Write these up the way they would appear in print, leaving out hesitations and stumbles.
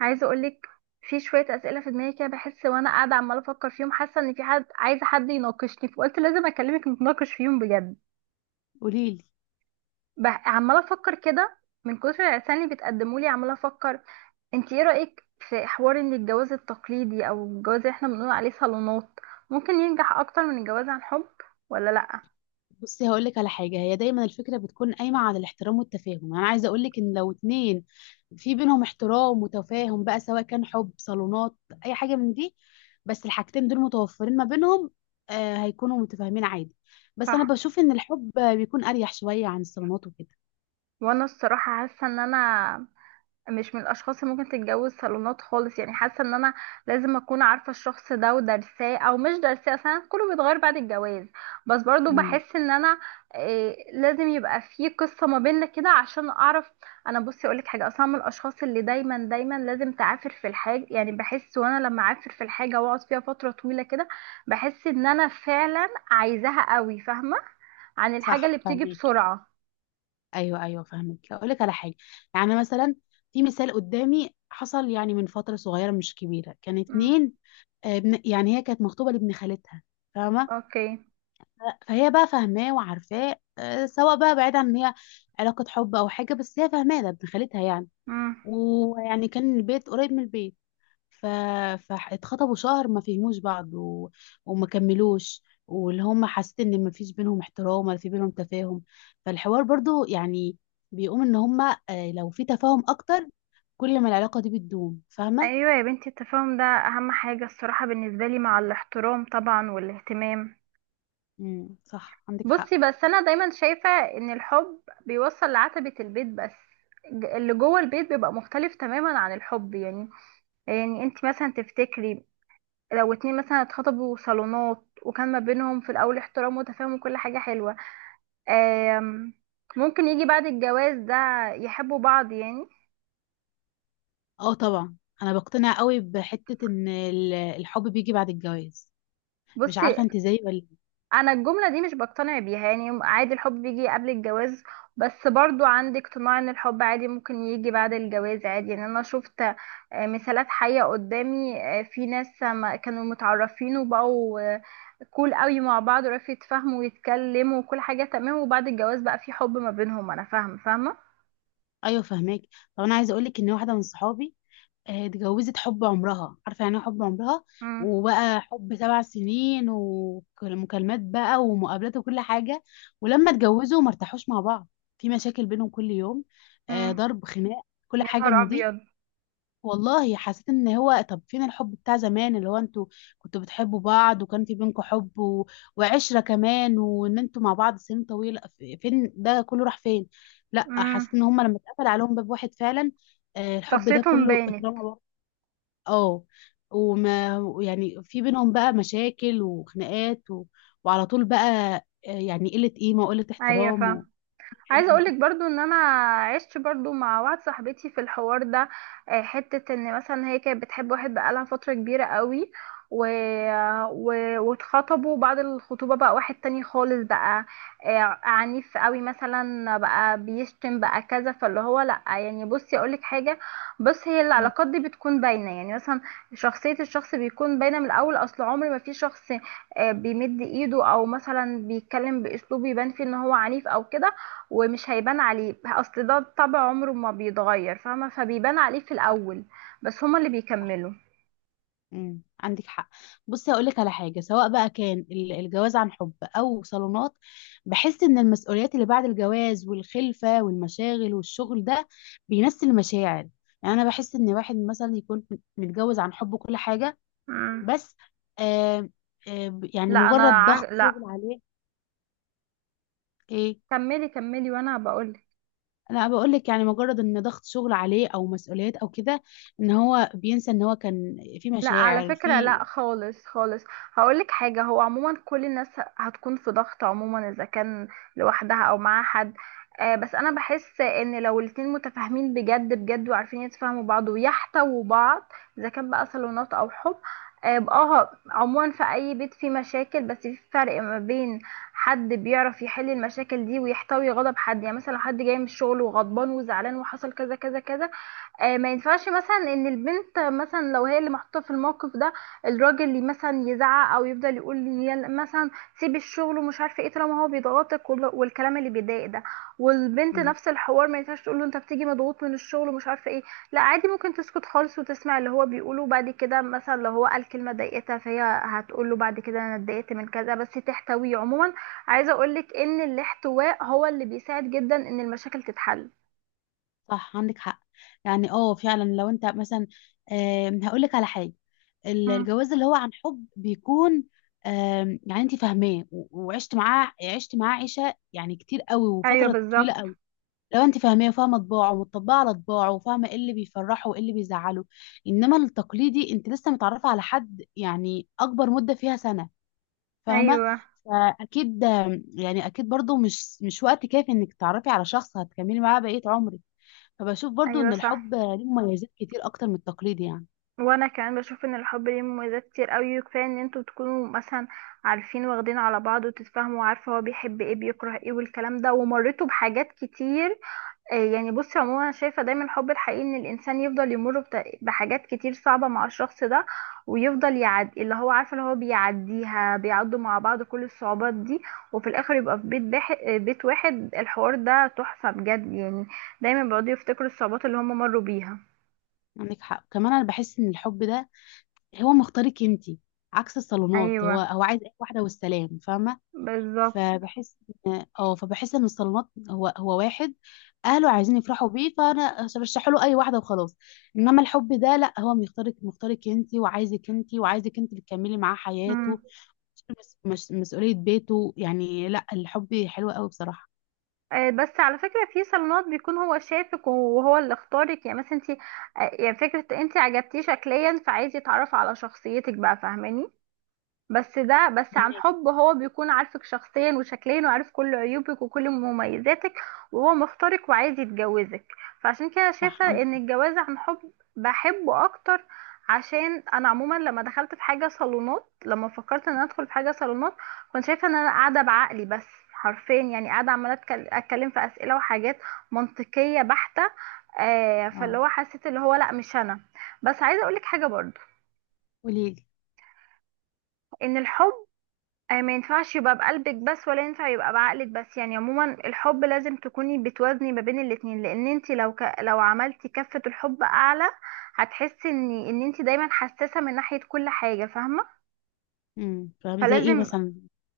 عايزه اقولك في شويه اسئله في دماغي كده، بحس وانا قاعده عماله افكر فيهم، حاسه ان في حد عايزه حد يناقشني، فقلت لازم اكلمك نتناقش فيهم بجد. قوليلي. عماله افكر كده، من كتر العرسان اللي بتقدموا لي عماله افكر. انت ايه رايك في حوار ان الجواز التقليدي او الجواز اللي احنا بنقول عليه صالونات ممكن ينجح اكتر من الجواز عن حب ولا لا؟ بصي هقول لك على حاجه، هي دايما الفكره بتكون قايمه على الاحترام والتفاهم. يعني انا عايزه اقول لك ان لو اتنين في بينهم احترام وتفاهم، بقى سواء كان حب، صالونات، اي حاجه من دي، بس الحاجتين دول متوفرين ما بينهم، هيكونوا متفاهمين عادي. بس انا صح. بشوف ان الحب بيكون اريح شويه عن الصالونات وكده. وانا الصراحه حاسه ان انا مش من الاشخاص اللي ممكن تتجوز صالونات خالص، يعني حاسه ان انا لازم اكون عارفه الشخص ده ودارساه او مش دارساه، اصلا كله بيتغير بعد الجواز، بس برضو امم بحس ان انا إيه لازم يبقى في قصه ما بيننا كده عشان اعرف. انا بصي اقولك حاجه، اصلا من الاشخاص اللي دايما دايما لازم تعافر في الحاجه، يعني بحس وانا لما اعافر في الحاجه واقعد فيها فتره طويله كده بحس ان انا فعلا عايزاها قوي، فاهمه؟ عن الحاجه اللي صح، بتيجي فاهمك. بسرعه. ايوه، ايوه، فاهمك. اقول لك على حاجه، يعني مثلا في مثال قدامي حصل، يعني من فتره صغيره مش كبيره، كان امم. اتنين. يعني هي كانت مخطوبة لابن خالتها، فاهمة؟ اوكي. فهي بقى فاهماه وعارفاه، سواء بقى بعيد عن إن هي علاقة حب أو حاجة، بس هي فاهماه ده ابن خالتها يعني. امم. ويعني كان البيت قريب من البيت. ف... فاتخطبوا شهر ما فهموش بعض وما كملوش. واللي هم، حسيت ان ما فيش بينهم احترام ولا في بينهم تفاهم. فالحوار برضو، يعني بيقوم ان هم، لو في تفاهم اكتر، كل ما العلاقة دي بتدوم. فاهمة؟ ايوه يا بنتي، التفاهم ده اهم حاجه الصراحه بالنسبه لي، مع الاحترام طبعا والاهتمام. صح، عندك حق. بصي، بس انا دايما شايفه ان الحب بيوصل لعتبه البيت بس، اللي جوه البيت بيبقى مختلف تماما عن الحب، يعني. يعني انت مثلا تفتكري لو اتنين مثلا اتخطبوا صالونات وكان ما بينهم في الاول احترام وتفاهم وكل حاجه حلوه، آم، ممكن يجي بعد الجواز ده يحبوا بعض يعني؟ اه، طبعا. انا بقتنع قوي بحته ان الحب بيجي بعد الجواز. مش بصي، عارفه انت زيي ولا لأ. انا الجمله دي مش بقتنع بيها، يعني عادي الحب بيجي قبل الجواز، بس برضو عندي اقتناع ان الحب عادي ممكن يجي بعد الجواز عادي. يعني انا شفت مثالات حية قدامي، في ناس ما كانوا متعرفين وبقوا كول قوي مع بعض، وعرفوا يتفاهموا ويتكلموا وكل حاجة تمام، وبعد الجواز بقى في حب ما بينهم. انا فاهمة فاهمة. ايوه، فهماك. طب انا عايزه اقول لك ان واحده من صحابي اتجوزت حب عمرها. عارفه يعني ايه حب عمرها؟ امم. وبقى حب 7 سنين، ومكالمات بقى ومقابلات وكل حاجه. ولما اتجوزوا ما ارتاحوش مع بعض. في مشاكل بينهم كل يوم، امم. ضرب، خناق، كل يا حاجه نهار من دي. ابيض. والله حسيت ان هو، طب فين الحب بتاع زمان، اللي هو انتوا كنتوا بتحبوا بعض وكان في بينكم حب، وعشرة كمان، وان انتوا مع بعض سنين طويلة، فين ده كله؟ راح فين؟ لا، امم. حسيت ان هم لما اتقفل عليهم باب واحد فعلا، الحب ده شخصيتهم كله باينة. اترمى بره. اه. وما يعني في بينهم بقى مشاكل وخناقات، وعلى طول بقى، يعني قلة قيمة وقلة ايوه احترام فاهمة. وكل حاجة عايزه من اقولك دي. برضو ان انا عشت برضو مع واحده صاحبتي في الحوار ده، حته ان مثلا هي كانت بتحب واحد بقالها فتره كبيره قوي، و... و... واتخطبوا. بعد الخطوبه بقى واحد تاني خالص، بقى عنيف قوي مثلا، بقى بيشتم بقى كذا، فاللي هو لا يعني بصي اقولك حاجه. بص، هي مم. العلاقات دي بتكون باينه، يعني مثلا شخصيه الشخص بيكون باينه من الاول، اصل عمر ما في شخص بيمد ايده او مثلا بيتكلم باسلوب يبان فيه ان هو عنيف او كده ومش هيبان عليه، اصل ده طبع عمره ما بيتغير، فاهمه؟ فبيبان عليه في صح. الاول بس هما اللي صح. بيكملوا. عندك حق. بصي هقول لك على حاجه، سواء بقى كان الجواز عن حب او صالونات، بحس ان المسؤوليات اللي بعد الجواز والخلفه والمشاغل والشغل ده بينسي المشاعر. يعني انا بحس ان واحد مثلا يكون متجوز عن حب وكل حاجه، مم. بس آه يعني لا انا مجرد ع... ضغط شغل لا، عليه. ايه؟ كملي كملي وانا بقول. انا بقول لك يعني مجرد ان ضغط شغل عليه او مسؤوليات او كده، ان هو بينسى ان هو كان في لا على مشاعر فكرة في. لا، خالص خالص. هقولك حاجة، هو عموما كل الناس هتكون في ضغط عموما، إذا كان لوحدها أو مع حد، آه بس أنا بحس إن لو الاتنين متفاهمين بجد بجد وعارفين يتفاهموا بعض ويحتووا بعض، إذا كان بقى صالونات أو حب، آه يبقى اه. عموما في أي بيت فيه مشاكل، بس في فرق ما بين حد بيعرف يحل المشاكل دي ويحتوي غضب حد. يعني مثلا لو حد جاي من الشغل وغضبان وزعلان وحصل كذا كذا كذا، ما ينفعش مثلا ان البنت مثلا، لو هي اللي محطوطه في الموقف ده الراجل اللي مثلا يزعق، او يفضل يقول لي يلا مثلا سيب الشغل ومش عارفه ايه، طالما هو بيضغطك وال- والكلام اللي بيضايق ده. والبنت نفس الحوار، ما ينفعش تقول له انت بتيجي مضغوط من الشغل ومش عارفه ايه، لا عادي ممكن تسكت خالص وتسمع اللي هو بيقوله، بعد كده مثلا لو هو قال كلمه ضايقتها فهي هتقول له بعد كده انا اتضايقت من كذا، بس تحتويه عموما. عايزه اقولك ان الاحتواء هو اللي بيساعد جدا ان المشاكل تتحل. صح، عندك حق. يعني اه فعلا. لو انت مثلا، هقولك على حاجه، مم. الجواز اللي هو عن حب بيكون، يعني انت فاهماه وعشت معاه عشت معاه عيشه، يعني كتير قوي ايوه وفتره طويله بالظبط. قوي. لو انت فاهماه وفاهمه طباعه ومطبقه على طباعه وفاهمه ايه اللي بيفرحه وايه اللي بيزعله. انما التقليدي، انت لسه متعرفه على حد، يعني اكبر مده فيها سنه، فاهمه؟ ايوه فاكيد، يعني اكيد برضو مش وقت كافي انك تعرفي على شخص هتكملي معاه بقيه عمرك. فبشوف برضو ايوه ان صح. الحب ليه مميزات كتير اكتر من التقليد يعني. وانا كمان بشوف ان الحب ليه مميزات كتير قوي، كفايه ان انتوا تكونوا مثلا عارفين واخدين على بعض وتتفاهموا وعارفه هو بيحب ايه بيكره ايه والكلام ده، ومريتوا بحاجات كتير. يعني بصي عموما انا شايفه دايما الحب الحقيقي ان الانسان يفضل يمر بحاجات كتير صعبه مع الشخص ده، ويفضل يعدي اللي هو عارفه اللي هو بيعديها، بيعدوا مع بعض كل الصعوبات دي، وفي الاخر يبقى في بيت واحد، الحوار ده تحفه بجد يعني. دايما بيقعدوا يفتكروا الصعوبات اللي هم مروا بيها. عندك حق. كمان انا بحس ان الحب ده هو مختارك انتي، عكس الصالونات، هو ايوه هو عايز اي واحده والسلام، فاهمه؟ بالظبط. فبحس اه فبحس ان الصالونات هو واحد اهله عايزين يفرحوا بيه، فانا برشح له اي واحده وخلاص. انما الحب ده لا، هو مختارك، مختارك انتي وعايزك انتي وعايزك انتي اللي تكملي معاه مم. حياته، مسؤوليه بيته. يعني لا، الحب حلو قوي بصراحه. بس على فكرة في صالونات بيكون هو شافك وهو اللي اختارك، يعني مثلا انت، يعني فكرة انت عجبتيه شكليا فعايز يتعرف على شخصيتك بقى، فاهماني؟ بس ده بس. عن فهمك. حب هو بيكون عارفك شخصيا وشكليا وعارف كل عيوبك وكل مميزاتك وهو مختارك وعايز يتجوزك، فعشان كده صح، شايفة عندك ان حق. الجواز عن حب بحبه اكتر. عشان انا عموما لما دخلت في حاجة صالونات لما فكرت ان انا ادخل في حاجة صالونات كنت شايفة ان انا قاعدة بعقلي بس حرفيا، يعني قاعدة عمالة اتكلم في اسئلة وحاجات منطقية بحتة. فاللي اه. هو حسيت اللي هو لا مش انا. بس عايزة اقولك حاجة برضو قوليلي. ان الحب ما ينفعش يبقى بقلبك بس ولا ينفع يبقى بعقلك بس، يعني عموما الحب لازم تكوني بتوازني ما بين الاتنين، لان انت لو لو عملتي كفة الحب اعلى هتحسي ان انت دايما حساسة من ناحية كل حاجة، فاهمة؟ فاهمة، زي ايه فلازم مثلا؟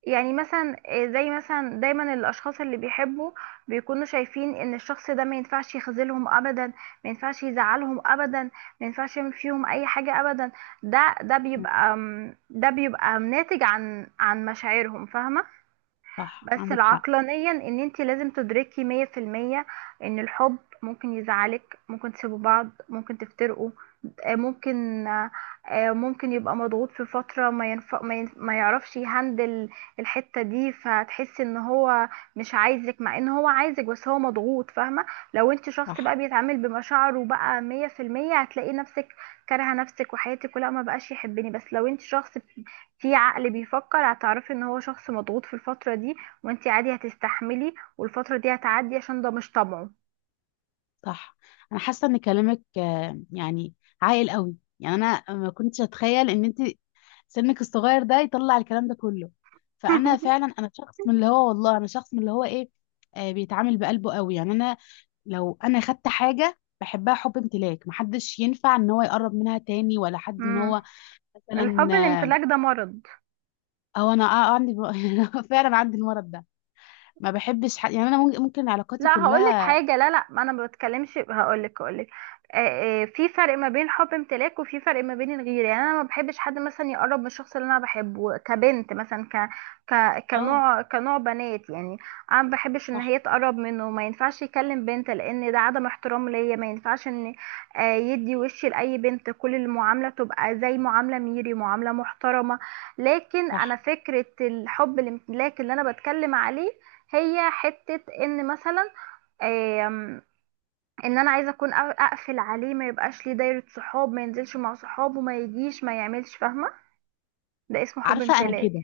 يعني مثلا زي مثلا دايما الاشخاص اللي بيحبوا بيكونوا شايفين ان الشخص ده ما ينفعش يخذلهم ابدا، ما ينفعش يزعلهم ابدا، ما ينفعش يعمل فيهم اي حاجة ابدا. ده ده مم. بيبقى ده بيبقى ناتج عن مشاعرهم، فاهمة؟ صح، بس عندك حق. العقلانيا ان انت لازم تدركي 100% ان الحب ممكن يزعلك ممكن تسيبوا بعض ممكن تفترقوا، آه، ممكن آه، آه، ممكن يبقى مضغوط في فترة ما ينف... ما, ين... ما يعرفش يهندل الحتة دي، فتحس ان هو مش عايزك مع ان هو عايزك بس هو مضغوط، فاهمة؟ لو انت شخص صح. بقى بيتعامل بمشاعره بقى 100% هتلاقي نفسك كارهة نفسك وحياتك، ولا ما بقاش يحبني. بس لو انت شخص في عقل بيفكر هتعرفي ان هو شخص مضغوط في الفترة دي، وانتي عادي هتستحملي والفترة دي هتعدي عشان ده مش طبعه. صح. انا حاسه ان كلامك يعني عاقل قوي. يعني انا ما كنتش اتخيل ان انت سنك الصغير ده يطلع الكلام ده كله. فانا فعلا انا شخص من اللي هو، والله انا شخص من اللي هو، ايه، بيتعامل بقلبه قوي. يعني انا لو انا خدت حاجه بحبها حب امتلاك، محدش ينفع ان هو يقرب منها تاني، ولا حد ان امم. هو مثلا، الحب الامتلاك ده مرض. او انا عندي. فعلا عندي المرض ده. ما بحبش حد. يعني انا ممكن علاقاتي لا، هقولك كلها. حاجة، لا لا، ما انا ما بتكلمش، هقولك. في فرق ما بين حب امتلاك وفي فرق ما بين الغيرة، يعني انا ما بحبش حد مثلا يقرب من الشخص اللي انا بحبه كبنت مثلا، ك ك اه. كنوع بنات يعني. انا ما بحبش ان صح. هي تقرب منه، ما ينفعش يكلم بنت لان ده عدم احترام ليا، ما ينفعش ان يدي وشي لاي بنت، كل المعاملة تبقى زي معاملة ميري، معاملة محترمة. لكن انا صح. فكرة الحب الامتلاك اللي انا بتكلم عليه هي حتة ان مثلا آم، ان انا عايزه اكون اقفل عليه، ما يبقاش ليه دايره صحاب، ما ينزلش مع صحابه، ما يجيش ما يعملش، فاهمه؟ ده اسمه حب عارفه انا امتلاك. كده،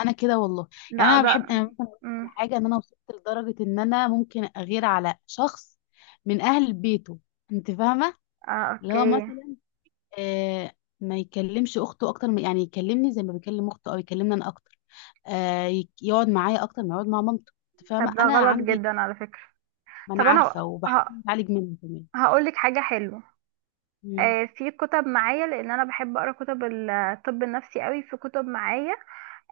انا كده والله. يعني لا ده. انا ممكن أقول لك على مم. حاجه، ان انا وصلت لدرجه ان انا ممكن اغير على شخص من اهل بيته. انت فاهمه؟ آه اللي هو اوكي. مثلا آه ما يكلمش اخته اكتر، من يعني يكلمني زي ما بيكلم اخته، او يكلمني انا اكتر، يقعد معايا اكتر ما يقعد مع مامته. انت طب فاهمه، ده انا غلط عندي كده. جدا على فكره. ما انا طب انا عارفه، وبحاول اتعالج منه كمان. هقول لك حاجه حلوه. مم. آه في كتب معايا لان انا بحب اقرا كتب الطب النفسي قوي، في كتب معايا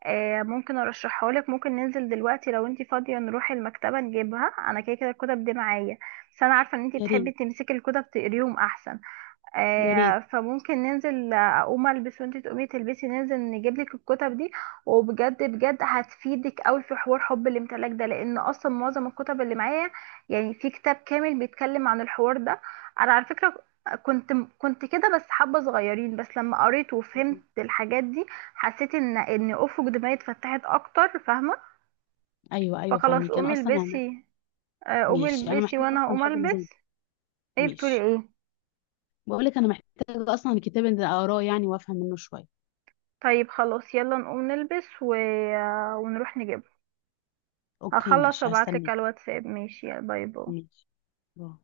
آه ممكن ارشحها لك، ممكن ننزل دلوقتي لو انت فاضيه نروح المكتبه نجيبها، انا كده كده الكتب دي معايا، بس انا عارفه ان انت يا بتحبي ريت. تمسكي الكتب تقريهم احسن. يا ريت. فممكن ننزل، اقوم البس وانتي تقومي تلبسي ننزل نجيب لك الكتب دي، وبجد بجد هتفيدك قوي في حوار حب الامتلاك ده، لان اصلا معظم الكتب اللي معايا يعني في كتاب كامل بيتكلم عن الحوار ده. انا على فكرة كنت كنت كده بس حبة صغيرين، بس لما قريت وفهمت مم. الحاجات دي حسيت ان افق دماغي اتفتحت اكتر، فاهمة؟ ايوه، ايوه، فخلاص فاهمك. انا قومي اصلا يعني البسي، قومي ماشي. انا البسي محتاجه وانا اصلا هقوم حاجه اللي زي البس. دي. ايه بتقولي ماشي. ايه؟ بقول لك انا محتاجه اصلا الكتاب اللي اقراه يعني، وافهم منه شويه. طيب خلاص يلا نقوم نلبس ونروح نجيبه. اوكي، هخلص ماشي، وابعتلك هستناك. على الواتساب ماشي، يلا باي باي. ماشي، باي.